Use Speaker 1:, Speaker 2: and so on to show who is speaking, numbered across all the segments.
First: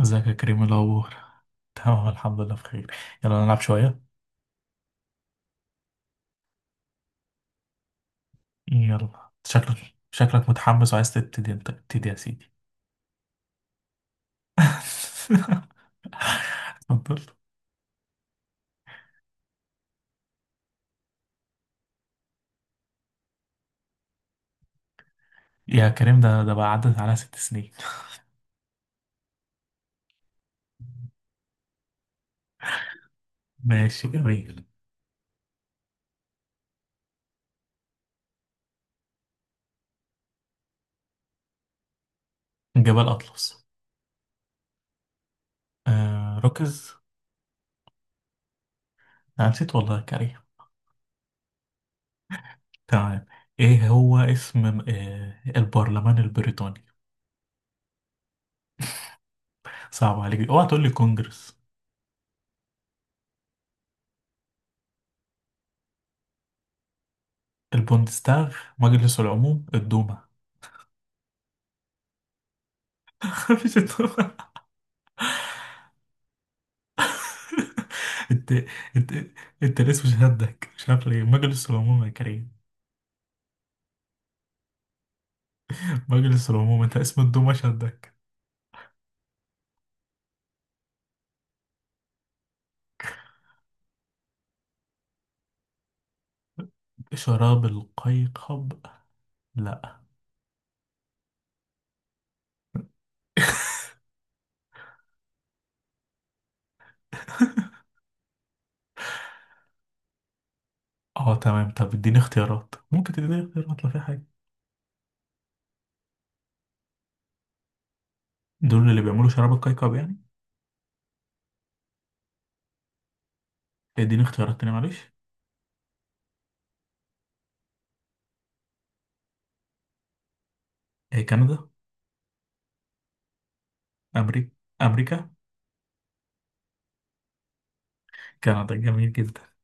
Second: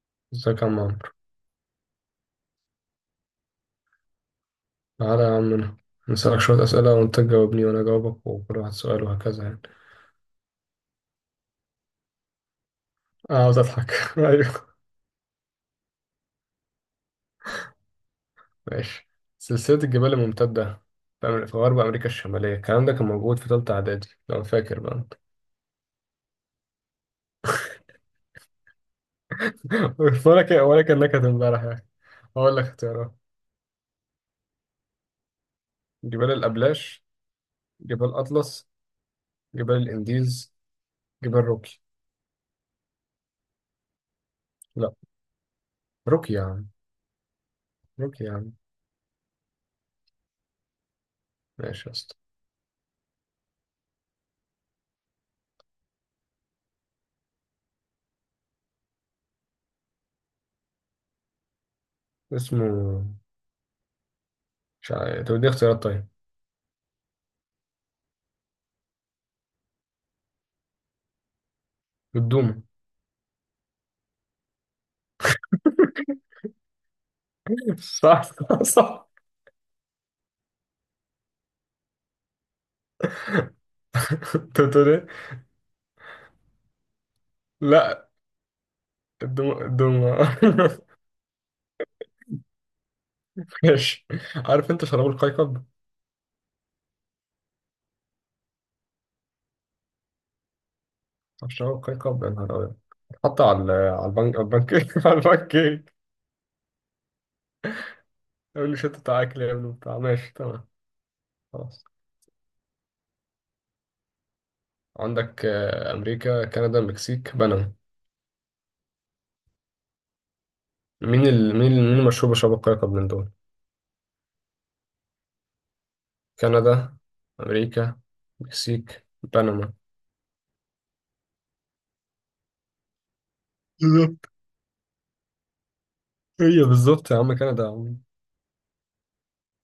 Speaker 1: ازيك يا كريم،
Speaker 2: ازيك
Speaker 1: إيه
Speaker 2: يا عم عمرو.
Speaker 1: الأخبار؟ تمام، الحمد لله بخير. يلا نلعب شوية.
Speaker 2: تعالى يا عم، انا نسألك شوية أسئلة وأنت تجاوبني وأنا أجاوبك وكل واحد سؤال
Speaker 1: يلا،
Speaker 2: وهكذا يعني.
Speaker 1: شكلك متحمس وعايز تبتدي، انت ابتدي يا سيدي.
Speaker 2: أنا عاوز أضحك. أيوه.
Speaker 1: اتفضل.
Speaker 2: ماشي. سلسلة الجبال الممتدة في في غرب أمريكا الشمالية، الكلام ده كان موجود في تالتة إعدادي لو فاكر بقى أنت.
Speaker 1: يا كريم، ده بقى عدت على 6 سنين.
Speaker 2: ولا كان ولا كأنك امبارح يعني. هقول لك اختيارات:
Speaker 1: ماشي جميل.
Speaker 2: جبال الأبلاش، جبال أطلس، جبال الإنديز، جبال روكي.
Speaker 1: جبل أطلس.
Speaker 2: لا، روكي
Speaker 1: آه
Speaker 2: يا عم،
Speaker 1: ركز.
Speaker 2: روكي يا عم.
Speaker 1: أنا نسيت والله يا كريم.
Speaker 2: ماشي يا اسطى.
Speaker 1: تمام. ايه هو اسم البرلمان البريطاني؟ صعب عليك، اوعى تقول لي كونجرس،
Speaker 2: اسمه مش عارف، طب دي اختيارات طيب.
Speaker 1: البوندستاغ، مجلس العموم، الدوما.
Speaker 2: الدوم.
Speaker 1: مفيش الدوما.
Speaker 2: صح.
Speaker 1: انت.
Speaker 2: صح.
Speaker 1: انت. انت الاسم شدك، مش عارف ليه مجلس العموم يا كريم.
Speaker 2: انت بتقول ايه؟
Speaker 1: مجلس العموم، انت اسم الدومة
Speaker 2: لا،
Speaker 1: شدك.
Speaker 2: الدوم الدوم. ماشي. عارف انت شراب القيقب؟
Speaker 1: شراب القيقب؟ لا.
Speaker 2: عارف شراب القيقب يا نهار ابيض. حط على على البنك، على البنك، على البنك كيك. يقول لي شت بتاع اكل يا ابني بتاع. ماشي تمام.
Speaker 1: اه تمام،
Speaker 2: خلاص.
Speaker 1: طب اديني اختيارات، ممكن تديني اختيارات لو في حاجة.
Speaker 2: عندك امريكا، كندا، المكسيك، بنما.
Speaker 1: دول اللي بيعملوا شراب القيقب يعني؟
Speaker 2: مين المشهور بشراب القيقب من دول؟
Speaker 1: اديني اختيارات تاني معلش.
Speaker 2: كندا، امريكا، المكسيك، بنما.
Speaker 1: ايه كندا.
Speaker 2: بالظبط.
Speaker 1: امريكا، امريكا.
Speaker 2: هي بالظبط يا عم، كندا يا عم.
Speaker 1: كندا جميل جدا.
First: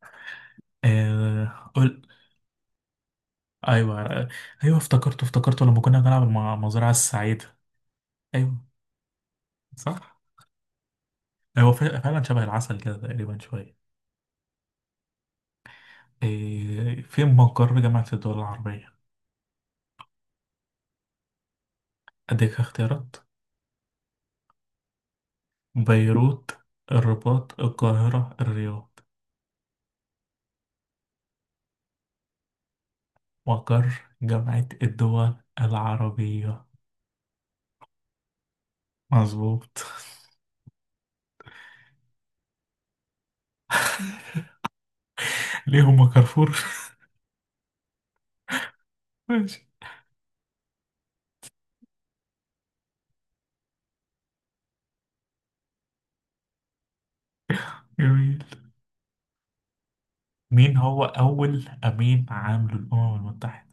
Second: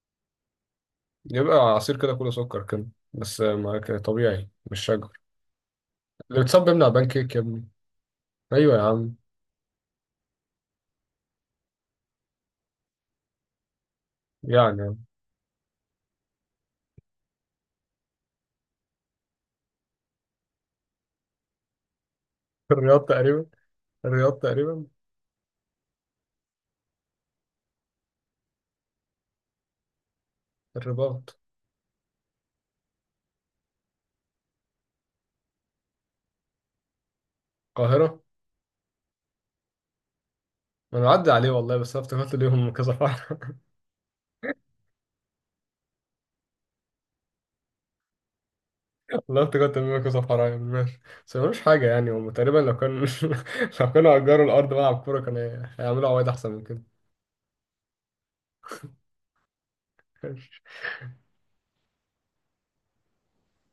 Speaker 2: يبقى عصير
Speaker 1: قول.
Speaker 2: كده كله سكر كده، بس ما ك-
Speaker 1: ايوه.
Speaker 2: طبيعي
Speaker 1: ايوه
Speaker 2: مش شجر.
Speaker 1: افتكرته افتكرته لما كنا بنلعب
Speaker 2: اللي بتصاب بيمنع
Speaker 1: المزرعة
Speaker 2: بان كيك يا
Speaker 1: السعيدة.
Speaker 2: ابني.
Speaker 1: ايوه
Speaker 2: ايوه يا عم.
Speaker 1: صح. ايوه فعلا شبه العسل كده تقريبا شوية.
Speaker 2: يعني.
Speaker 1: إيه، فين مقر جامعة الدول العربية؟ أديك
Speaker 2: الرياض
Speaker 1: اختيارات،
Speaker 2: تقريبا. الرياض تقريبا.
Speaker 1: بيروت، الرباط، القاهرة، الرياض.
Speaker 2: الرباط،
Speaker 1: مقر جامعة الدول العربية.
Speaker 2: القاهرة.
Speaker 1: مظبوط.
Speaker 2: انا عدى عليه والله، بس انا افتكرت ليهم كذا فرع.
Speaker 1: ليهم كارفور.
Speaker 2: والله
Speaker 1: ماشي
Speaker 2: افتكرت ليهم كذا فرع يعني. ماشي. بس ملوش حاجة يعني، هم تقريبا لو كان لو كانوا أجروا الأرض ملعب كورة كان هيعملوا عوايد أحسن من كده.
Speaker 1: جميل.
Speaker 2: ماشي،
Speaker 1: مين هو أول أمين عام للأمم المتحدة؟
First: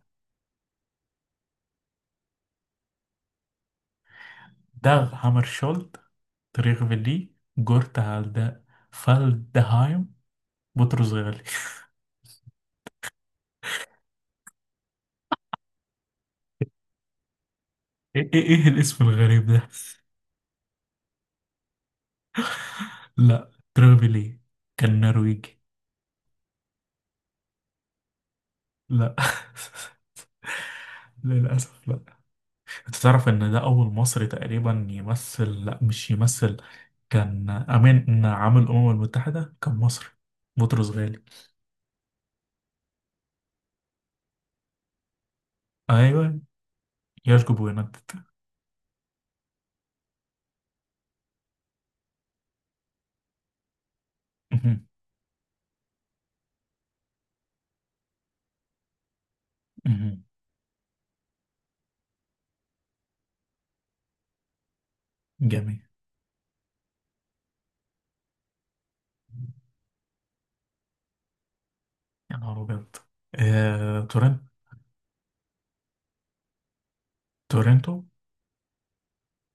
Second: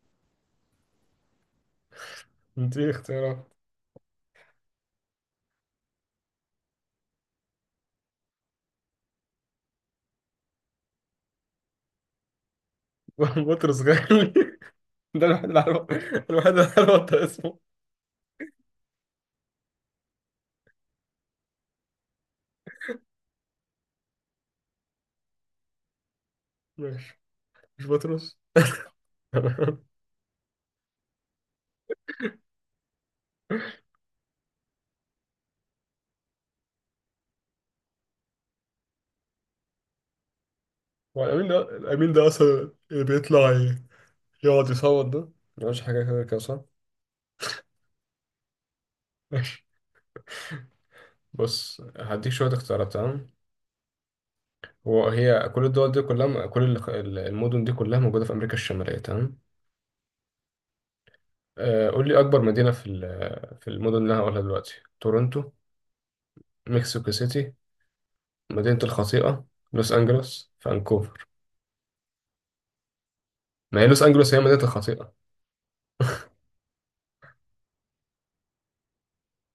Speaker 2: دي اختيارات.
Speaker 1: داغ هامرشولد، تريغ فيلي، جورت هالدا، فالدهايم، بطرس غالي.
Speaker 2: بطرس غالي. ده الوحيد اللي عارف، الوحيد اللي عارف انت اسمه.
Speaker 1: ايه ايه إيه الاسم الغريب ده؟ لا تريغ فيلي، كان نرويجي.
Speaker 2: ماشي. مش بطرس.
Speaker 1: لا. للأسف لا. انت تعرف ان ده اول مصري تقريبا يمثل، لا مش يمثل، كان امين عامل الامم المتحدة، كان مصري. بطرس غالي.
Speaker 2: هو الأمين ده، الأمين ده أصلا اللي بيطلع يقعد يصوت، ده ملوش حاجة كده كده
Speaker 1: ايوه
Speaker 2: صح؟
Speaker 1: يشجب وينتت.
Speaker 2: ماشي. بص، هديك شوية اختيارات تمام.
Speaker 1: مهم.
Speaker 2: هو هي كل الدول دي كلها، كل المدن دي كلها موجودة في أمريكا الشمالية تمام.
Speaker 1: مهم.
Speaker 2: قول لي أكبر مدينة في في المدن اللي أنا هقولها دلوقتي. تورونتو،
Speaker 1: جميل.
Speaker 2: مكسيكو سيتي، مدينة الخطيئة، لوس أنجلوس، فانكوفر.
Speaker 1: يا نهار ابيض.
Speaker 2: ما هي
Speaker 1: آه،
Speaker 2: لوس أنجلوس هي
Speaker 1: تورنت
Speaker 2: مدينة الخطيئة.
Speaker 1: تورنتو.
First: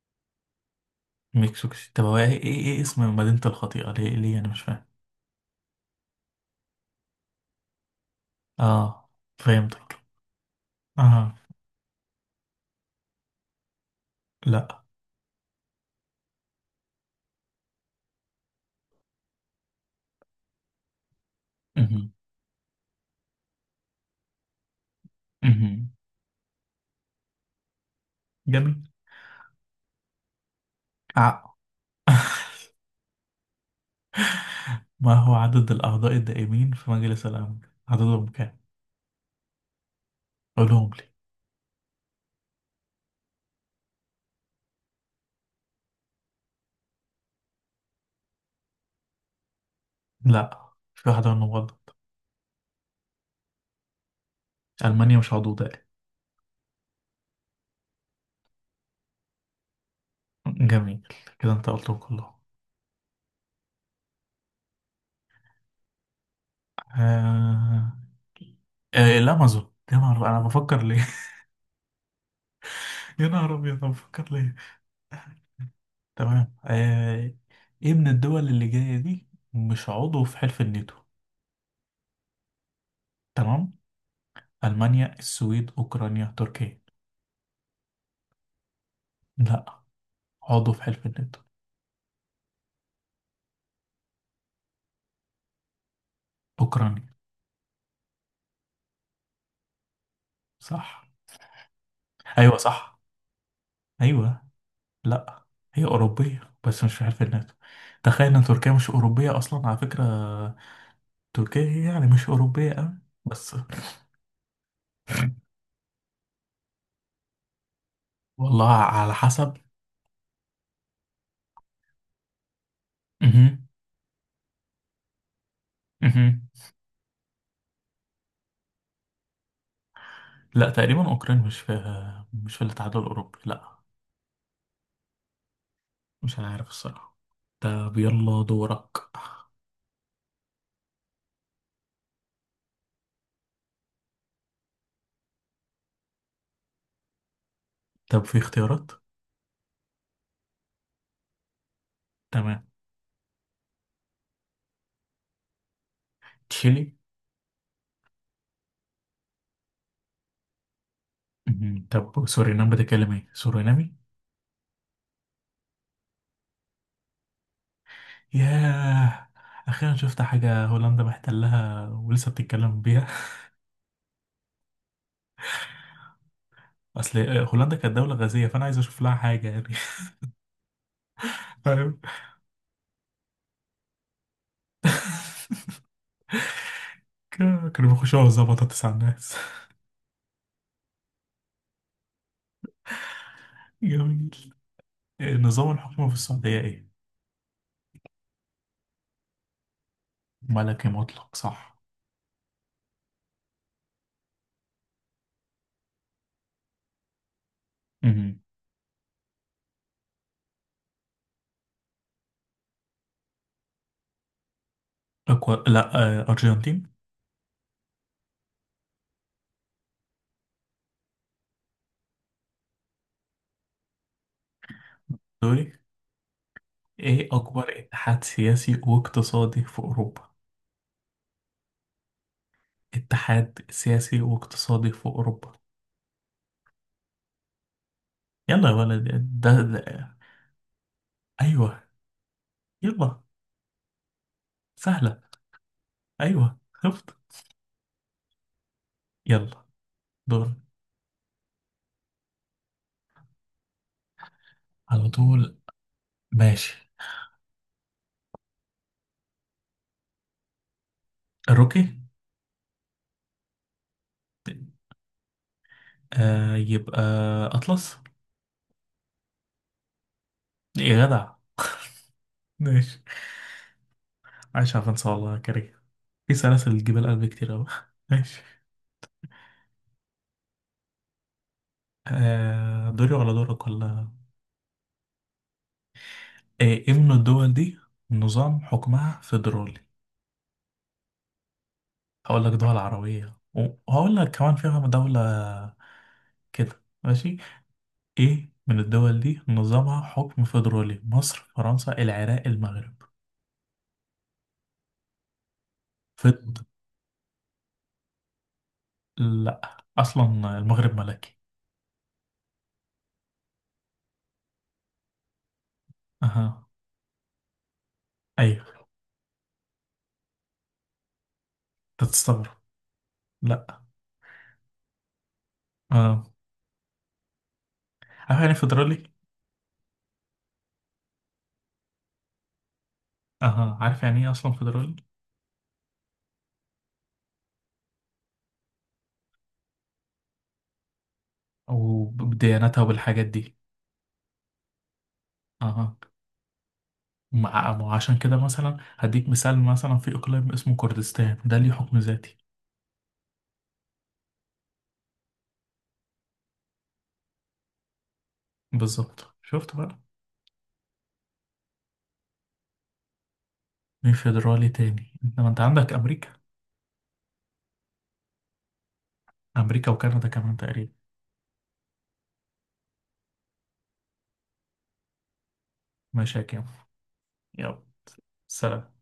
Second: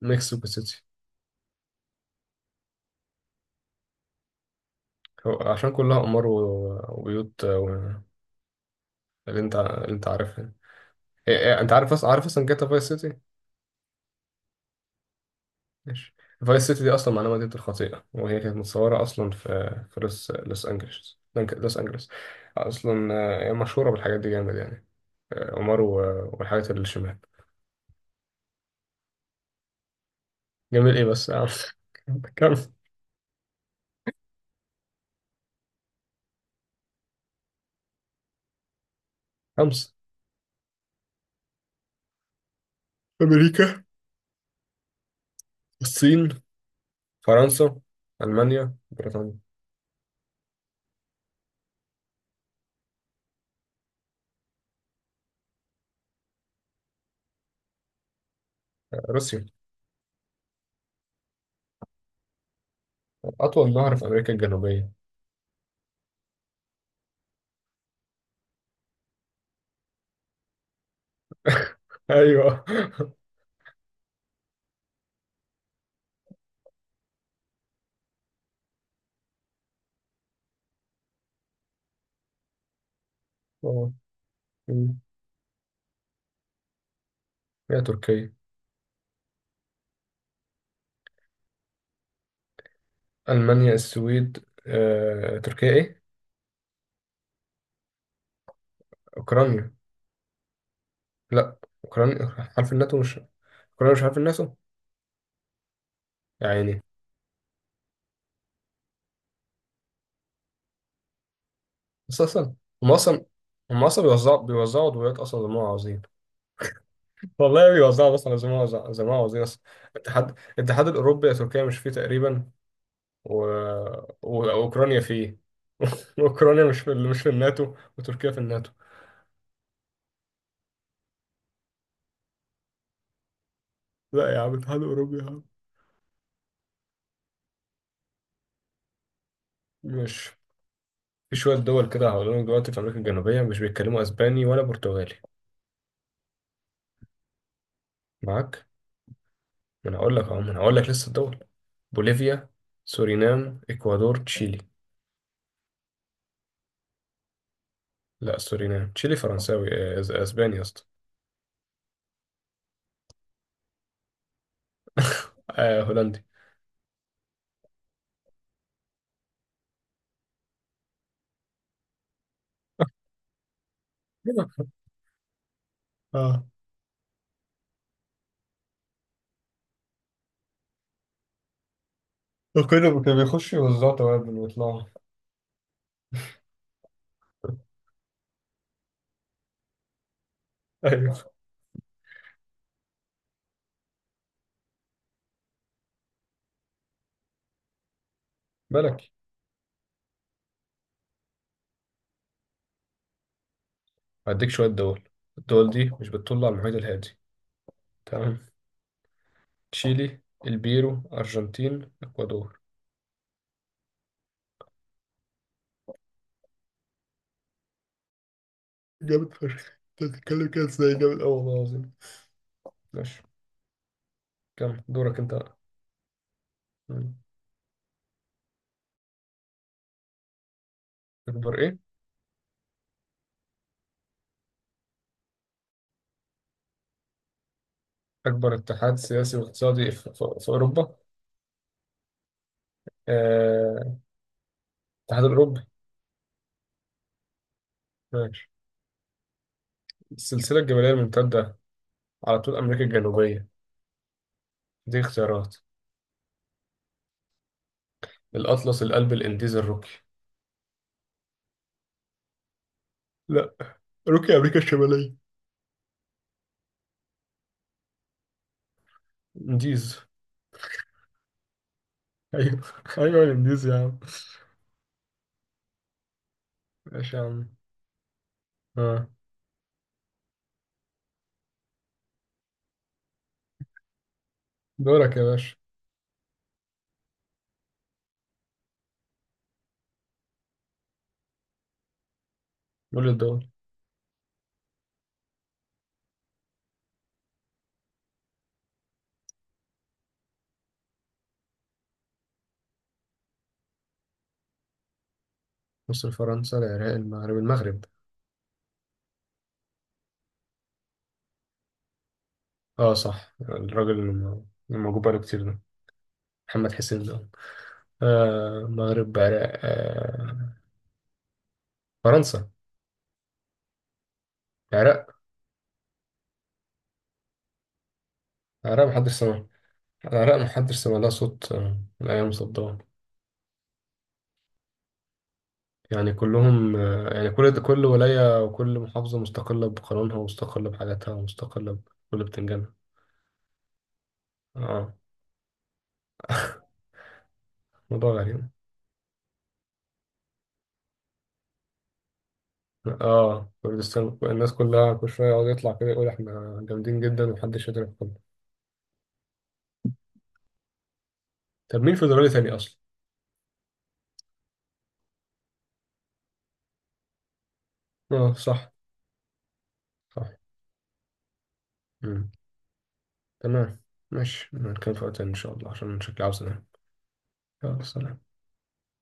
Speaker 2: مكسيكو سيتي.
Speaker 1: مكسيكو سيتي طب هو ايه ايه إيه اسم مدينة الخطيئة؟ ليه انا مش فاهم.
Speaker 2: هو عشان كلها أمار وبيوت
Speaker 1: اه
Speaker 2: اللي أنت، اللي
Speaker 1: فهمتك.
Speaker 2: أنت عارفها. إيه-
Speaker 1: اه.
Speaker 2: إيه، أنت عارف أصلا، عارف أصلا جاتا فايس سيتي.
Speaker 1: لا.
Speaker 2: ماشي. فايس سيتي دي اصلا معناها مدينه الخطيئه، وهي كانت متصوره اصلا في لوس انجلوس، لوس انجلوس
Speaker 1: مهم.
Speaker 2: اصلا. هي مشهوره بالحاجات دي جامد يعني. عمر
Speaker 1: مهم.
Speaker 2: والحاجات اللي الشمال.
Speaker 1: جميل.
Speaker 2: جميل ايه بس
Speaker 1: عقل.
Speaker 2: كم.
Speaker 1: ما هو عدد الأعضاء الدائمين في مجلس الأمن؟ عددهم كام؟
Speaker 2: خمسة:
Speaker 1: قولهم لي.
Speaker 2: أمريكا، الصين، فرنسا، ألمانيا، بريطانيا.
Speaker 1: لا في واحدة منهم غلط، ألمانيا مش عضو دائم.
Speaker 2: روسيا.
Speaker 1: جميل، كده أنت قلتهم كلهم.
Speaker 2: أطول نهر في أمريكا الجنوبية.
Speaker 1: آه... الأمازون. يا نهار أنا بفكر ليه.
Speaker 2: أيوه.
Speaker 1: يا نهار أبيض أنا بفكر ليه. تمام. إيه من الدول اللي جاية دي مش عضو في حلف الناتو؟ تمام.
Speaker 2: آه. مم.
Speaker 1: ألمانيا، السويد، أوكرانيا، تركيا.
Speaker 2: هي تركيا.
Speaker 1: لا عضو في حلف الناتو.
Speaker 2: ألمانيا، السويد، تركيا، إيه؟
Speaker 1: أوكرانيا
Speaker 2: أوكرانيا.
Speaker 1: صح.
Speaker 2: لا. أوكرانيا.
Speaker 1: أيوة
Speaker 2: حرف
Speaker 1: صح.
Speaker 2: الناتو مش كولر، مش عارف
Speaker 1: أيوة.
Speaker 2: الناسه.
Speaker 1: لا هي
Speaker 2: يا
Speaker 1: أوروبية
Speaker 2: عيني.
Speaker 1: بس مش في حلف الناتو. تخيل إن تركيا مش أوروبية أصلا على فكرة، تركيا هي يعني
Speaker 2: بس
Speaker 1: مش
Speaker 2: اصلا
Speaker 1: أوروبية أوي.
Speaker 2: هم اصلا
Speaker 1: بس
Speaker 2: هم اصلا بيوزعوا عضويات اصلا زي ما هو عاوزين. والله بيوزعوا اصلا زي ما
Speaker 1: والله
Speaker 2: هو زي ما
Speaker 1: على
Speaker 2: هو عاوزين
Speaker 1: حسب.
Speaker 2: اصلا. الاتحاد الاوروبي يا تركيا مش فيه تقريبا. و...
Speaker 1: مهم.
Speaker 2: واوكرانيا فيه.
Speaker 1: مهم.
Speaker 2: اوكرانيا مش في الناتو، وتركيا في الناتو.
Speaker 1: لا تقريبا أوكران مش في، مش في الاتحاد الأوروبي، لا.
Speaker 2: لا يا عم، الاتحاد الاوروبي يا عم.
Speaker 1: مش عارف الصراحة. طب يلا دورك.
Speaker 2: مش في شويه دول كده هقول لك دلوقتي في امريكا الجنوبيه مش بيتكلموا اسباني ولا برتغالي.
Speaker 1: طب في
Speaker 2: معاك.
Speaker 1: اختيارات؟
Speaker 2: ما انا هقول لك اهو ما انا هقول لك لسه الدول: بوليفيا،
Speaker 1: تمام.
Speaker 2: سورينام، اكوادور، تشيلي.
Speaker 1: تشيلي.
Speaker 2: لا، سورينام. تشيلي فرنساوي. اسباني يا اسطى.
Speaker 1: مهم. طب سورينام بتتكلم ايه، سورينامي؟
Speaker 2: آه، هولندي.
Speaker 1: ياه، أخيرا شفت حاجة هولندا محتلها ولسه بتتكلم بيها.
Speaker 2: اه،
Speaker 1: اصل هولندا كانت دولة غازية، فانا عايز اشوف لها حاجة يعني. فاهم.
Speaker 2: وكله كان بيخش يوزعوا توابل ويطلعوا.
Speaker 1: كانوا بيخشوا على بطاطس على الناس.
Speaker 2: ايوه
Speaker 1: جميل. نظام الحكم في السعودية ايه؟
Speaker 2: ملكي.
Speaker 1: ملكي مطلق صح.
Speaker 2: هديك شويه دول. الدول دي مش بتطل على المحيط الهادي.
Speaker 1: مهم.
Speaker 2: تمام: تشيلي، البيرو، ارجنتين، اكوادور.
Speaker 1: أكبر، لا أرجنتين.
Speaker 2: جامد فشخ، انت بتتكلم كده ازاي، جامد قوي والله العظيم. ماشي. كم؟ دورك انت.
Speaker 1: سوري.
Speaker 2: مم.
Speaker 1: ايه أكبر اتحاد سياسي واقتصادي في أوروبا؟
Speaker 2: اكبر ايه؟
Speaker 1: اتحاد سياسي واقتصادي في أوروبا.
Speaker 2: اكبر
Speaker 1: يلا يا
Speaker 2: اتحاد
Speaker 1: ولد.
Speaker 2: سياسي
Speaker 1: ده,
Speaker 2: واقتصادي
Speaker 1: ده.
Speaker 2: في اوروبا.
Speaker 1: أيوه. يلا.
Speaker 2: آه،
Speaker 1: سهلة.
Speaker 2: الاتحاد الاوروبي.
Speaker 1: أيوه خفت.
Speaker 2: ماشي.
Speaker 1: يلا. دور.
Speaker 2: السلسله الجبليه الممتده على طول أمريكا الجنوبية، دي
Speaker 1: على
Speaker 2: اختيارات:
Speaker 1: طول، ماشي.
Speaker 2: الأطلس، القلب، الإنديز، الروكي.
Speaker 1: الروكي.
Speaker 2: لا، روكي أمريكا الشمالية.
Speaker 1: يبقى أطلس.
Speaker 2: إنديز.
Speaker 1: يا جدع.
Speaker 2: أيوه.
Speaker 1: ماشي.
Speaker 2: أيوه الإنديز يا عم.
Speaker 1: عايش على فرنسا والله يا كريم. في سلاسل جبال
Speaker 2: ماشي يا
Speaker 1: قلب
Speaker 2: عم.
Speaker 1: كتير أوي. ماشي.
Speaker 2: آه.
Speaker 1: دوري ولا دورك ولا؟
Speaker 2: دورك يا باشا.
Speaker 1: إيه من الدول دي نظام حكمها فيدرالي؟ هقول لك دول
Speaker 2: قول
Speaker 1: عربية
Speaker 2: الدول.
Speaker 1: وهقول لك كمان فيها دولة. كده ماشي. إيه من الدول دي نظامها حكم فيدرالي؟ مصر، فرنسا، العراق، المغرب.
Speaker 2: مصر،
Speaker 1: فيد
Speaker 2: فرنسا، العراق، المغرب. المغرب.
Speaker 1: لا أصلا المغرب ملكي.
Speaker 2: اه صح، الراجل اللي اللي موجود بقاله كتير ده،
Speaker 1: أها.
Speaker 2: محمد حسين ده. آه
Speaker 1: أيوه.
Speaker 2: مغرب، عراق. آه.
Speaker 1: أنت تستغرب.
Speaker 2: فرنسا.
Speaker 1: لا.
Speaker 2: عراق.
Speaker 1: اه. عارف يعني إيه
Speaker 2: عراق
Speaker 1: فيدرالي؟
Speaker 2: محدش سمع. العراق محدش سمع لها صوت من أيام صدام.
Speaker 1: اها عارف يعني ايه اصلا فيدرالي؟
Speaker 2: يعني كلهم يعني كل ولاية وكل محافظة مستقلة بقانونها، ومستقلة بحاجاتها، ومستقلة بكل بتنجانها.
Speaker 1: وبديانتها وبالحاجات دي.
Speaker 2: اه.
Speaker 1: اها. مع ما هو
Speaker 2: موضوع
Speaker 1: عشان كده
Speaker 2: غريب.
Speaker 1: مثلا هديك مثال، مثلا في اقليم اسمه كردستان ده ليه حكم ذاتي.
Speaker 2: اه كردستان، الناس كلها كل شوية يقعد يطلع كده يقول احنا جامدين جدا ومحدش يقدر يدخلنا.
Speaker 1: بالظبط شفت بقى.
Speaker 2: طب مين فيدرالي تاني أصلا؟
Speaker 1: مين فيدرالي تاني انت؟ ما انت عندك امريكا.
Speaker 2: اه صح.
Speaker 1: امريكا وكندا
Speaker 2: صح.
Speaker 1: كمان تقريبا.
Speaker 2: مم. تمام. ماشي، نتكلم في وقت تاني إن شاء الله عشان شكلي
Speaker 1: ماشي يا
Speaker 2: عاوز
Speaker 1: كيمو.
Speaker 2: أنام.
Speaker 1: يلا
Speaker 2: يلا سلام.
Speaker 1: سلام.